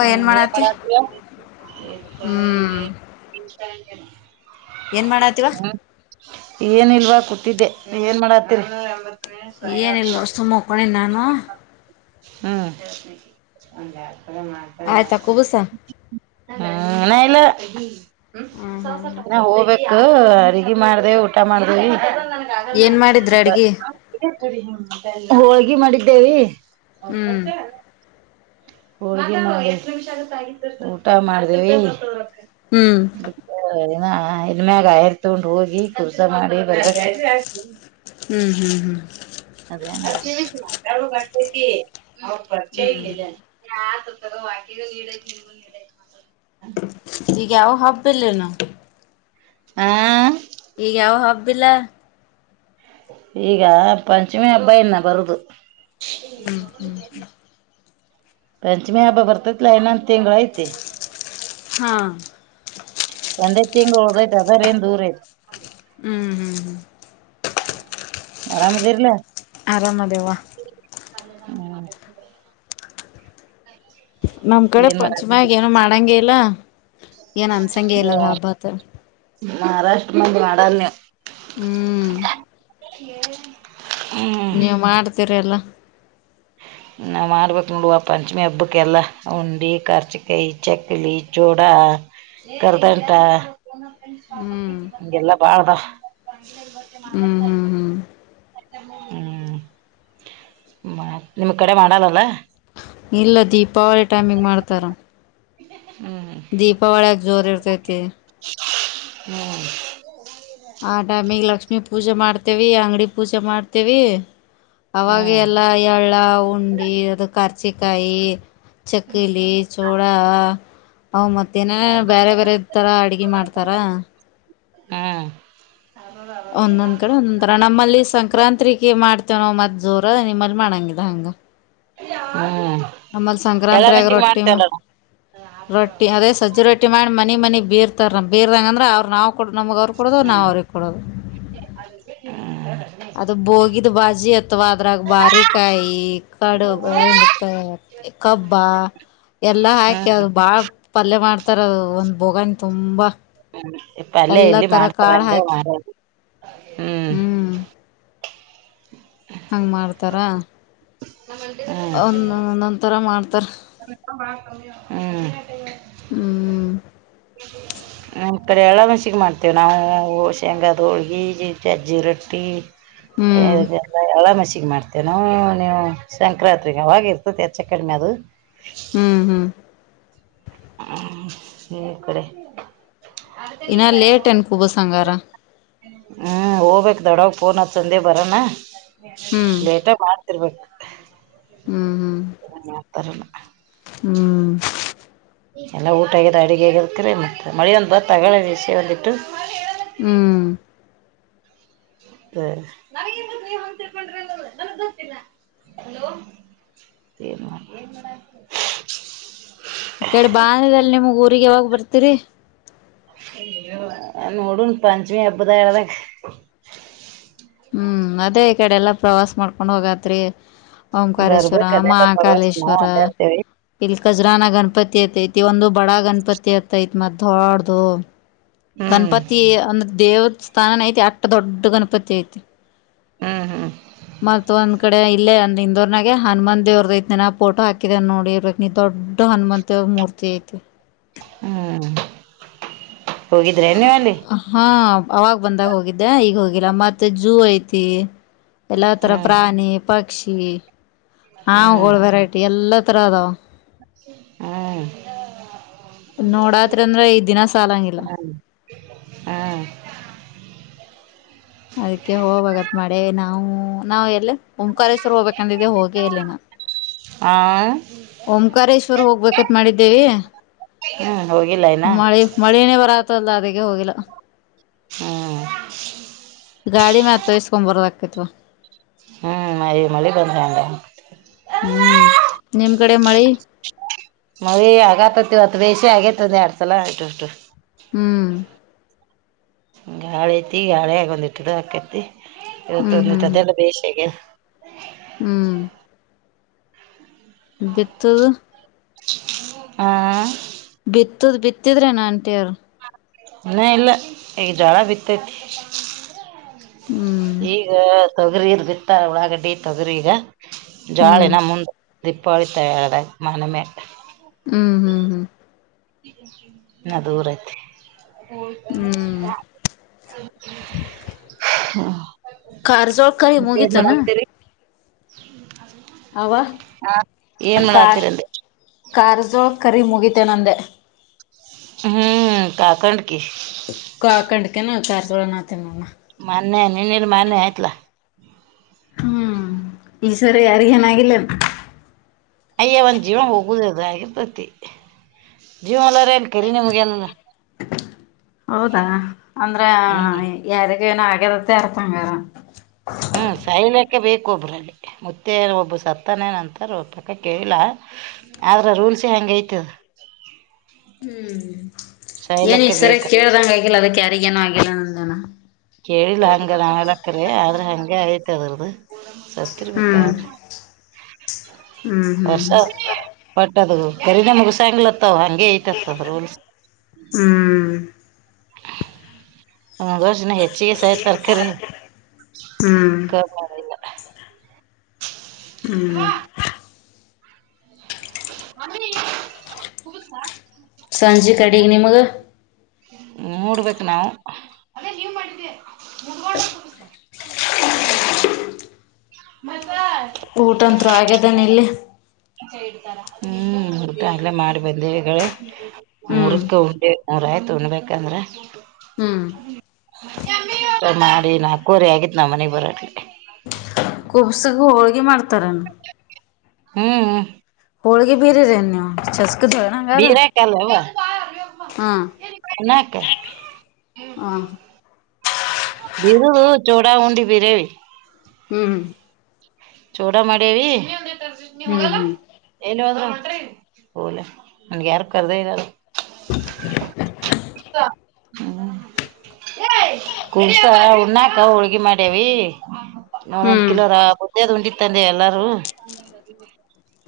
ಹ್ಮ್ ಏನ್ ಮಾಡತಿ. ಹ್ಮ್ [inaudible] ಏನ್ ಮಾಡಾತೀವಾ. ಏನಿಲ್ವಾ ಕೂತಿದ್ದೆ ಏನ್ ಮಾಡತ್ತೀರಿ. ಏನಿಲ್ಲ ನೋಡ ಸುಮ್ಮ ಮಕ್ಕೊಂಡೇನ ನಾನು. ಹ್ಮ್. [unintelligible] ಆಯ್ತಾ ಕುಬುಸ ಇನ್ ಇಲ್ಲ. ಹ್ಮ್ ಹ್ಮ್ ಹ್ಮ್ ನಾ ಹೋಗ್ಬೇಕು ಅಗಿ ಮಾಡ್ದೇ ಊಟ ಮಾಡ್ದೇವಿ. ಏನ್ ಮಾಡಿದ್ರ ಅಡ್ಗಿ [unintelligible] ಹೊಳ್ಗಿ ಮಾಡಿದ್ದೇವಿ. ಹ್ಮ್ [unintelligible] ಹ ಊಟ ಮಾಡ್ದೇವೆ ಹ್ಮ್ ಏ ಇನ್ಮ್ಗ ಆಯರ್ ತಗೊಂಡ್ ಹೋಗಿ ಕರ್ಸ ಮಾಡಿ ಬರ್ಬೇಕ ಹ್ಮ್ ಹ್ಮ್ ಹ್ಮ್ ಅ ಮಾತ ಕ ಅವರ್ಚೆ ಹ್ಮ್ ಇ ವಾನೀಡ ನೀ ನೀಡ ಗವು ಹಬ್ಬಲ್ಲನು ಹಾ ಈಗ ಯಾವ ಹಬ್ಬಿಲ್ಲ ಈಗ ಪಂಚಮಿ ಅಬ್ಬಾಯನ್ನ ಬರುದು ಹ್ಮ್ ಪಂಚಮಿ ಹಬ್ಬ ಬರ್ತೈತ್ಲ ಏನ ತಿಂಗಳ ಐತೆ ಹಾ ಒಂದೈ ತಿಂಗಳು ಒಓದೈತ ಅದ್ರ ಏನ್ ದೂರ ಐ್ತ ಹ್ಮ್ ಹ್ಮ್ ಹ್ಮ್ ಆರಾಮದಿರಲ ಆರಾಮ ದೇವಾ ಹ್ಮ ನಮ್ ಕಡೆ ಪಂಚಮಗ ಏನು ಮಾಡಂಗಗೆ ಇಲ್ಲ ಏನ್ ಅನ್ಸಂಗ ಇಲ್ಲದ ಹಬ್ಬತ್ ಮಹಾರಾಷ್ಟ್ರ ಮಂದ್ ಮಾಡಲ್ ನೀವು ಹ್ಮ್ ಹ್ಮ ನೀವುಮಾಡ್ತೀರಿ ಎಲ್ಲ ನಾವು ಮಾಡ್ಬೇಕು ನೋಡ ಆ ಪಂಚಮಿ ಹಬ್ಬಕ್ಕೆಲ್ಲ ಉಂಡೆ ಕರ್ಚಿಕಾಯಿ ಚಕ್ಕಲಿ ಚೂಡ ಕರ್ದಟ ಹ್ಮ್ ಹಗೆಲ್ಲಾ ಬಾಳ್ದ ಹ್ಮ್ ಹ್ಮ್ ಹ್ಮ್ ಹ್ಮ್ ನಿಮ್ ಕಡೆ ಮಾಡಲ್ಲಲ್ಲ ಇಲ್ಲ ದೀಪಾವಳಿ ಟೈಮಿಂಗ ಮಾಡ್ತಾರ ಹ್ಮ್ ದೀಪಾವಳಿಯಾಗ ಜೋರ್ ಇರ್ತೈತಿ ಹ್ಮ್ ಆ ಟೈಮಿಗೆ ಲಕ್ಷ್ಮಿ ಪೂಜೆ ಮಾಡ್ತೇವಿ ಅಂಗಡಿ ಪೂಜೆ ಮಾಡ್ತೇವಿ ಅವಾಗ ಹ್ಮ್ ಎಲ್ಲ ಎಳ್ಳ ಉಂಡಿ ಅದು ರ್ಚಿಕಾಯಿ ಚಕ್ಕಲಿ ಚೂಡಾ ಹ್ ಮತ್ತೇನ ಬೇರೆ ಬೇರೆ ತರ ಅಡ್ಗೆ ಮಾಡ್ತಾರ ಹಾ ಒಂದೊಂದ್ ಕಡೆ ಒಂದೊಂದರ ನಮ್ಮಲ್ಲಿ ಸಂಕ್ರಾಂತ ಮಾಡ್ ಇ ನ್ ಮತ್ ಜೋರ ನಿಮ್ಮಲ್ಲಿ ಮಾಡಂಗಿದ ಹಂಗ ಹ ನಮಲ್ ಸಂಕ್ರಾಂತರಗ ರೊಟ್ಟಿ ರೊಟ್ಟಿ ಅದೇ ಸಜ್ಜಿ ರೊಟ್ಟಿ ಮಾಡಿ ಮ ಮನ ಮನೆ ಬೀರ್ತಾರ ಬರ್ಂಗಂದ್ರ ಅವ್ರ ನಾವು ಕೊಡ ಹ್ಮ್ ಅದ ಬೋಗಿದ ಬಾಜಿ ಅತ್ವಾ ಅದ್ರಾಗ ಬಾರಿಕಾಯಿ ಕಡು ಕಬ್ಬ ಎಲ್ಲಾ ಹ್ಮ್ ಹಾಕಿದು ಬಾಳ ಪಲ್ಯ ಮಾಡ್ತಾರ ಒಂದ್ ಬೋಗಾನಿ ತುಂಬಾ ಇಪ್ಪ ಅಲ್ಲೇ ಎಲ್ಲಿ ಮಾಡ್ತಾರ ಅ ಹಾಕಿ ಮಾಡ ಹ್ಮ್ ಹ್ಞೂ ಹ್ಮ ಹಂಗೆ [inaudible] ಹ್ಮ್ ಒ ನಂತರ ಮಾಡ್ತ ಹ್ಮ್ ಹ್ಞೂ ಹ ಕರಿಯಳ ಮೆಸಿಗೆ ಮಾಡ್ತೇವೆ ನಾವು ಶೇಂಗಾದ ಹೋಳ್ಗೆ ಚಜ್ಜಿ ರೊಟ್ಟಿ ಹ್ಞೂ ಹಲ್ಲ ಎಳ ಮಸ ಈಗ್ ಮಾಡ್ತೇನೋ ನೀವು ಸಂಕ್ರಾಂತ್ರಿಗ ಅವಾಗ ಇರ್ತತ ಹೆಚ್ಚ ಕಡಿಮೆ ಅದು. ಹ್ಮ್ ಹ್ಮ್ ಹ್ಮ ಈ ಕಡೆ. ಹಿನಾ ಲೆಟೆನ್ ಕುಬಸ ಹಂಗಾರ. ಹ್ಮ್ ಹೋಗ್ಬೇಕ್ ದೊಡ್ಡವಾಗ ಫೋನ್ ಹಚ್ಚ ಅಂದೆ ಬರಾನ. ಹ್ಞೂ ಲೇಟ ಆಗ ಮಾಡ್ತಿರ್ಬೇಕ ಎನ್ ಮಾಡ್ತಾರೋ. ಹ್ಮ್ ಎಲ್ಲ ಊಟ ಆಗ್ಯದ ಅಡಗಿ ಆಗ್ಯದ ಕರೆ ಮತ್ತ ಮಳಿ ಒಂದ್ ಬತ್ತ ಅಗಳೆ ಇಸ್ಯಾ ಒಂದಿಟ್ಟು. ಹ್ಮ್ ಗ ನನಿಗ ಎನ್ ಗೊತ್ ನೀವ್ ಹಂಗ ತಿಳಕೊಂಡ್ರಿ ಅನದ ನನಗ್ ಗೊತ್ತಿಲ್ಲ. ಹಲೋ ಏನವ ಎನ್ ಮಾಡಾತಿರಿ. ಈ ಕಡ ಬಾ ಅಂದಿದಲ ನಿಮೂಗ್ ಊರಿಗ ಯಾವಾಗ ಬರ್ತೀರಿ. ಐ ಯವ್ವ ನೋಡುಣು ಪಂಚಮೀ ಹಬ್ಬದ ಯಾವ್ದಕ್. ಹ್ಮ್ ಅದೇ ಈ ಕಡ ಎಲ್ಲಾ ಪ್ರವಾಸ ಮಾಡ್ಕೊಂಡ್ ಹೋಗತ್ರಿ. ಓಂಕಾರೇಶ್ವರ ಬರ್ಬೇಕು ಅದೆಲ್ಲ ಪ್ರವಾಸ ನಾವು ಮಹಾಕಾಲೇಶ್ವರ ಅಡ್ಡಾಡ್ತೇವಿ ಇಲ್ ಕಜಾರ್ನಾಗ್ ಗಣಪತಿ. ತಿ ಅತ್ತ ಐತಿ ಒಂದು ಬಡ ಗಣಪತಿ ಆತ್ತೈತಿ ಮತ್ತ್ ಡೋಡ್ದು. ಹ್ಮ್ ಗಣಪತಿ ಅಂದ್ರ ದೇವ ಸ್ಥಾನನ ಐತಿ ಅಟ್ಟ ದೊಡ್ಡ ಗಣಪತಿ ಐತಿ. ಹ್ಮ್ ಹ್ಮ್ ಮತ್ ಒಂದ್ ಕಡ್ ಅ ಇಲ್ಲೇಂದ ಇಂದೋರ್ನಾಗೆ ಹನುಮಂದ ದೇವ್ರದ ಐತೆ ನ ಫೋಟೋ ಹಾಕಿದ್ಯಾ ನೋಡಿ ಇರ್ಬೇಕ್ ನೀ ದೊಡ್ಡ ಹನುಮಂತ ದೇವ್ರ ಮೂರ್ತಿ ಐತಿ. ಹ್ಮ್ ಹೋಗಿದ್ರೆ ನೀವಲ್ಲಿ. ಅವಾಗ್ ಬಂದಾಗ ಹೋಗಿದ್ದ ಈಗ ಹೋಗಿಲ್ಲ ಮತ್ತ ಜೂ ಐತಿ. ಎಲ್ಲ ತರ ಹ್ಮ್ ಪ್ರಾಣಿ ಪಕ್ಷಿ ಹಾವಗೋಳ ವೆರೈಟಿ ಎಲ್ಲ ತರ ಅದಾವ. ಹಾ ನೋಡಾತ್ರಿ ಅಂದ್ರ ಈ ದಿನ ಸಾಲಂಗಿಲ್ಲ [unintelligible] ಹಾ ಹಾ ಅದಕ್ಕೆ ಹೋಬೆಕ್ ಅತ್ತ ಮಾಡಿವಿ ನಾವು ನಾವ್ ಎಲ್ಲ. ಓಂಕಾರೇಶ್ವರ ಹೋಗ್ಬೇಕ ಅಂದಿದೇವು ಹೋಗೆ ಇಲ್ಲ ಹಿನಾ. ಆ ಓಂಕಾರೇಶ್ವರ್ ಹೋಗ್ಬೇಕತ್ ಮಾಡಿದ್ದೇವಿ. ಹ್ಮ್ ಹೋಗಿಲ್ಲ ಇನ್ನ ಮಳಿ ಮಳಿನೆ ಬರಾತದ್ಲ ಅದೀಕ್ಕೆ ಹೋಗಿಲ್ಲ. ಹ್ಮ್ ಐತ್ ವಾ ಹ್ಮ್ ಮಳಿ ಮಳಿ ಬಂದ್ರ ಹ್ಯಾಂಗ ಹ್ಮ್ ನಿಮ್ ಕಡೆ ಮಳಿ. ಮಳಿ ಆಗತೈತಿ ಇವತ್ತ್ ಬೇಷಿ ಆಗೈತಿ ಒಂದ್ ಎರಡ್ ಸಲ ಇಷ್ಟು ಇಷ್ಟು. ಹ್ಮ್ ಹ್ಮ್ ಗಾಳಿ ಐತಿ ಗಾಳ್ಯಗ ಒಂದ ಇಟ್ಟು ಇದು ಅಕೈತಿ ಇವತ್ತ ಹ್ಮ್ ಒಂದದೀಟ್ಟ ಹ್ಮ್ ಅದೆಲ್ಲ ಬೇಷ ಆಗ್ಯದ. ಹ್ಮ್ ಬಿತ್ತುದು. ಹಾ ಬಿತ್ತುದು ಬಿತ್ತಿದ್ರೇನಾ ಆಂಟಿಯರ್. ಹಿನಾ ಇಲ್ಲ ಈಗ ಜ್ವಾಳ ಬಿತೈತಿ. ಹ್ಮ್ ಈಗ ತೊಗರಿದ್ ಬಿತ್ತ ಊಳಾಗಡ್ಡಿ ತೊಗರಿ ಈಗ ಜ್ವಾಳ ಹ್ಮ್ ಹಿನಾ ಮುಂದ. ದೀಪಾವಳಿ ತಯಳದಾಗ್ ಮಾನಮ್ಯಾಗ್. ಹ್ಮ್ ಹ್ಮ್ ಹ್ಮ್ ಹಿನಾ ದೂರ್ ಐತಿ. ಹ್ಮ್ [unintelligible] ಹಾ ಕಾರಜೋಳಕೈ ಮುಗಿತೆನ. ಹ್ಮ ಅವಾ ಏನ್ ಕಾರ್ ಮಾಡತ್ತೀರಿ ಅಂದೆ ಕಾರಜೋಳಕರಿ ಮುಗಿತ್. ತೆ ನಂದೇ. ಹ್ಮ್ ಕಾಕಂಡ್ಕಿ ಕ ಕಂಡಕನುಚಾರಳ ನಾ ತಿನ್ನ ಮಾನ್ಯಯ ನೀ ನಿರ್ ಮಾನ್ಯ ಆಯತ್ಲ ಹ್ಮ್ ಈಶ್ವರ ಯಾರ ಏನ ಆಗಿಲ್ಲ ಅಯ್ಯ ಒಂದ್ ಜೀವನನ್ ಹೋಗುದ ಅದು ಪ್ರತಿ ಜೀವ ಎಲ್ಲ ಹೌದಾ ಅಂದ್ರ ಹ್ಮ್ ಯಾರ ನ ಆಗದ್ದ ಇರತಂಗಾರ ಹ್ಮ್ ಸಾಯಲ ಪಕ್ಕ ಬೇಕ ಒಬರಲ್ಲಿ ಮುತ್ತೆ ಒಬ್ ಸತ್ತನೇನಂತಾರ ಪಕ್ಕ ಕೇಲ್ಲ ಆದ್ರ ಸ ಹೆಂಗ ಯತದ [inaudible] ಹ್ಮ್ ಏನ ಸಾಯ್ಲಕ್ಕ ಈ ಸರಿ ಬೇಕ ಕೇಳ್ದಂಗ ಆಗಿಲ್ಲ ಅದಕ್ಕೆ ಯಾರಿಗೇನು ಆಗಿಲ್ಲ ನೇನ ಕೇಳಿಲ್ಲ ಹಂಗ ನಲಕ್ಕ್ರ ಆದ್ರೆ ಹಗೆ ಆಐತ ಅದ್ರದ್ದ ಸತ್ರಿ ಮಕ್ಕ ಹ್ಮ್ ಹ್ಮ್ ವರ್ಷ ಹ್ಮ್ ಪಟ್ಟದು ಬರಿ ನ ಮಗ ಸಾಂಗ್ಲತ್ತ ಅವ ಹಂಗಗೆ ಐತತ್ ರೋಲ್ಸ್ ಹ್ಮ್ ಹಂಗರ್ನ ಹೆಚ್ಚಿಗೆ ಸಹ ತರ್ಕರಿ ಹ್ಮ್ ಹ್ಮ್ ಹ್ಮ್ ಅ ಹಗಾ ಸಂಜೆ ಕಡಿಗೆ ನಿಮಗೆ ಮೂರು ಬತ್ ನವು ಮತ್ತ ಊಟಂರು ಆಗ್ಯದನ ಇಲ್ಲಿ ಹ್ಮ್ ಉಡ್ ಅಲ್ಲ ಮಾಡಿ ಬಂದೇವಿ ಹ್ಮ್ ಮೂರಕ್ಕ ಉಂಡೆ ಮೂರ ಆಯ್ತು ಉನ್ಬೇಕಂದ್ರ ಹ್ಮ್ ಮಾಡಿ ನಾಲ್ಕುವರೆ ಆಗಿತ್ ನ ಮನೆಗ್ ಬರೋಟೆ ಕುಬ್ಸಗ ಹೋಳ್ಗೆ ಮಾಡ್ತಾರನು ಹ್ಮ್ ಬೀರಿರೇನ್ ನೀವು ಚಸ್ಕದಳನ ಹಂಗಾರ ಬಿರಕಲ್ಲವಾ ಹಾ ನಕ ಹ್ಮ್ ಬರು ಚೂಡ ಹಂಡ ಬಿರೆವಿ ಹ್ಮ್ ಚೋಡ ಮಾಡೆವಿ ಹ್ಮ್ ಹ್ಮ್ ಹಲ ಯಾರು ಕದ ನಲ್ಲ [inaudible] ಹ್ಮ ಕುಲ್ಸ ಉಣ್ಣಾಕ ಹುಳ್ಗಿ ಮಾಡ್ಯವಿ ನಾ ಒಂದ್ ಹ್ಮ್ ಕಿಲೋರ ಬದ್ದದ್ ಉಂಂಡಿತ್ತಂದೆ ಎಲ್ಲಾರೂ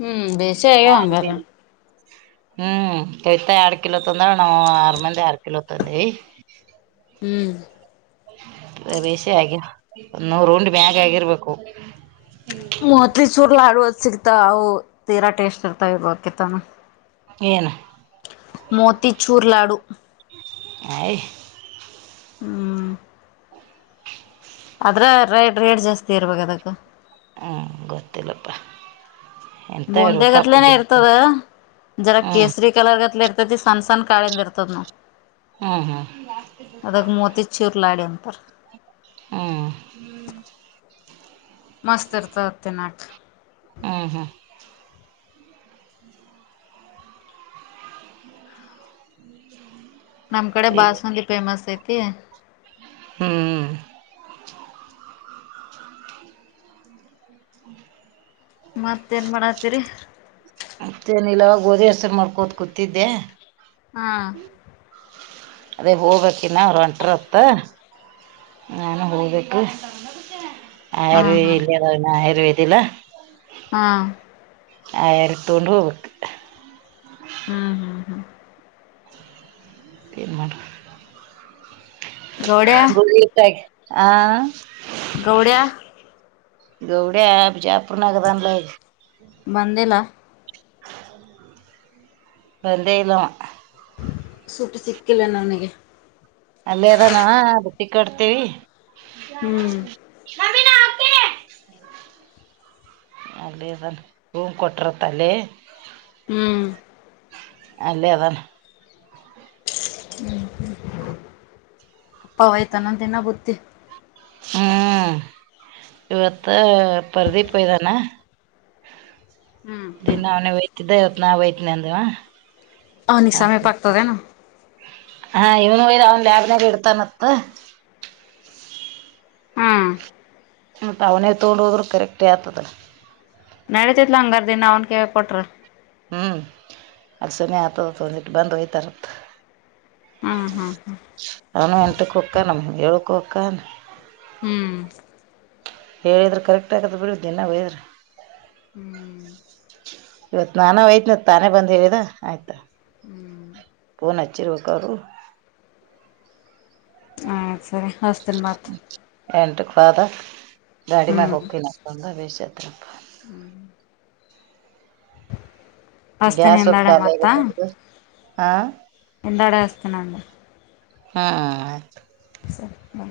ಹ್ಮ್ ಬಸ ಆಗ ಹಂಗಾರ ಹ್ಮ್ ಕಯ್ತ ಎರಡ್ ಕಿಲೋ ತಂದ್ರ ನಾವು ಆರ್ ಮಂದಿ ಎರಡ್ ಕಿಲೋ ತಂದವಿ ಹ್ಮ್ ಬೇಸಿ ಆಗಿ ನೂರ್ ರೌಂಡ ಮ್ಯಾಗ ಆಗಿರ್ಬೇಕು ಮತ್ ಚೂರ್ಲಾಡುವದ ಸಿಗ್ತ ಅವು ತೀರಾ ಟೇಸ್ಟ್ ಇರ್ತ ಇವಕತ್ತಾನ ಏನ್ ಮೋತಿ ಚೂರ್ಲಾಡು ಹ ಹ್ಮ್ ಆದದ್ರ ರೇ ರೇಟ್ ಜಾಸ್ತಿ ಇರ್ಬೇಕ ಅದಕ್ಕ ಹ್ಮ್ ಗೊತ್ತಲ್ಲಪ್ಪಾ ಬೂಂದೆ ಗತ್ಲೆನೆ ಇರ್ತದ ಜರ ಹ್ಮ್ ಕೇಸರಿ ಕಲರ್ ಗತ್ಲೆ ಇರ್ತ ತಿ ಸನ್ಸನ್ ಕಾಳಿ ನಿರ್ತು ಹ್ಮ್ ಹ್ಮ್ ಅದಾಗ ಮೋತಿ ಚಿರಲ ಆಡಿ ಒಂತ ಹ್ಮ್ ಮಸ್ತ್ ಇರ್ತ ತಿೆಿನಾಕ ಹ್ಮ್ ಹ್ಮ್ ನಮ್ ಕಡೆ ಬಾಸನಲಿ ಫೇಮಸ್ ಐತಿ ಹ್ಮ್ ಮತ್ತೇನ್ ಮಾಡತ್ತೀರಿ ಇಲ್ಲಾಗ ಗೋಧಿ ಹೆಸರು ಮಾಡ್ಕೋತ ಕೂತಿದ್ದೆ ಹಾ ಅದೇ ಹೋಗ್ಬೇಕ ಇನ್ನ ಅವ್ರ ಒಂಟ್ರ ಹೊತ್ತ ನಾನ ಬೆಳಬೇಕು ಹಾ ಹಾ ಆಯುರ್ವೇದಿ ಇಲ್ಲ ಆಯುರ್ವೇದಿ ಇಲ್ಲಾ ಹಾ ಆಯರ ತೊೊಂಡೂ ಬಕ್ ಹ್ಮ್ ಹ್ಮ್ ಹ್ಮ್ ತಿ ಮಾಡ ಗೌಡ್ಯ ಗಿ ಇತ ಆ ಗೌಡ್ಯಾ ಗೌಡ್ಯಾ ಬಿಜಾಪುರದಾಗ ಅದನ ಈಗ ಬಂದಿಲ್ಲ ಬಂದೇ ಇಲ್ಲವಾ ಸುಟ್ಟು ಸಿಕ್ಕಿಲ್ಲ ನನಗೆ ಅಲ್ಲೇ ಅದಾನ ಅವಾ ಬುತ್ತಿ ಕಟ್ತೀವಿ ಹ್ಮ್ ಅಲ್ಲಿ ರುಮ ಕೊಟ್ಟಿರುತ್ತ ಅಲ್ಲಿ ಹ್ಮ್ ಅಲ್ಲೇ ಅದಾನ ಹ್ಮ್ ಅಪ್ಪವಯ್ತಾನಂದನ ಗತ್ತಿ ಹ್ಮ್ ಇವತ್ತು ಪರಧಿಪ ಒಯ್ದಾನ ಹ್ಮ್ ದಿನ ಅವನ ಯ್ತಿದ್ದ ಇವತ್ ನಾವ ಯ್ತನ ಅಂದವ ಹನಶೆ ಪಕ್ಕತದೆನು ಹಾ ಇವನ್ ಹಯದ ಅವನ್ ಲ್ಯಾಬ್ನಾಗ ಇಡ್ತ ಮತ್ತ ಹ್ಮ್ ಮತ್ ಅವನೇ ತಗೊಂಡು ಹೋದ್ರು ಕರೆಕ್ಟೇ ಆಗ್ತದೆ ನಡತಿತ್ಲ ಹಂಗಾರ ದನ್ ಅವನ್ ಕೇಳ ಕೊಟ್ರ ಹ್ಮ್ ಅಲ್ಸನನೆ ಆಗ್ತದ ಒಂದಿಟ್ಟು ಬಂದು ಒಯ್ತಾರತ್ ಹ್ಮ್ ಹ್ಮ್ ಅವಾನ ಎಂಟು ಹೋಕಾ ನ ಏಳುಕ ಹೋಕ್ಕಾನ ಹ್ಮ್ ಹೇಳಿದ್ರೆ ಕರೆಕ್ಟ್ ಆಗತ್ ಬಿಡ ದಿನ ಒಂದಯಿದ್ರೆ ಹ್ಮ್ ಇವತ್ ನಾನ ಯ್ತ್ನ ತಾನೇ ಬಂದ ಹೇಳಿದ ಆಯ್ತಾ ಹ್ಮ್ ಫೋನ್ ಹಚ್ಚಿರು ಬೇಕವರುವ ಆಯ್ತ್ ಸರಿ ಹಸ್ತನ್ ಮಾತ ಎಂಟುಕ್ದ ಗಾಡಿ ಮಾಡ ಹೋಗಕ್ಕಿ ನಂದ ಬೆಷ ಆತಳ ಹ್ಮ್ ಹಸ್ತೇನಿ ಗ್ಯಾಸ ಒಂದು ಹಿಂದಾಡೆ ಮತ್ತ ಖಾಲಿಯಾಗಿತತ್ ಹಿಂದಾಡೆ ಹಸ್ತೇನಿ ಅಂದೆ ಹ್ಮ್ ಸರಿ ಹಾ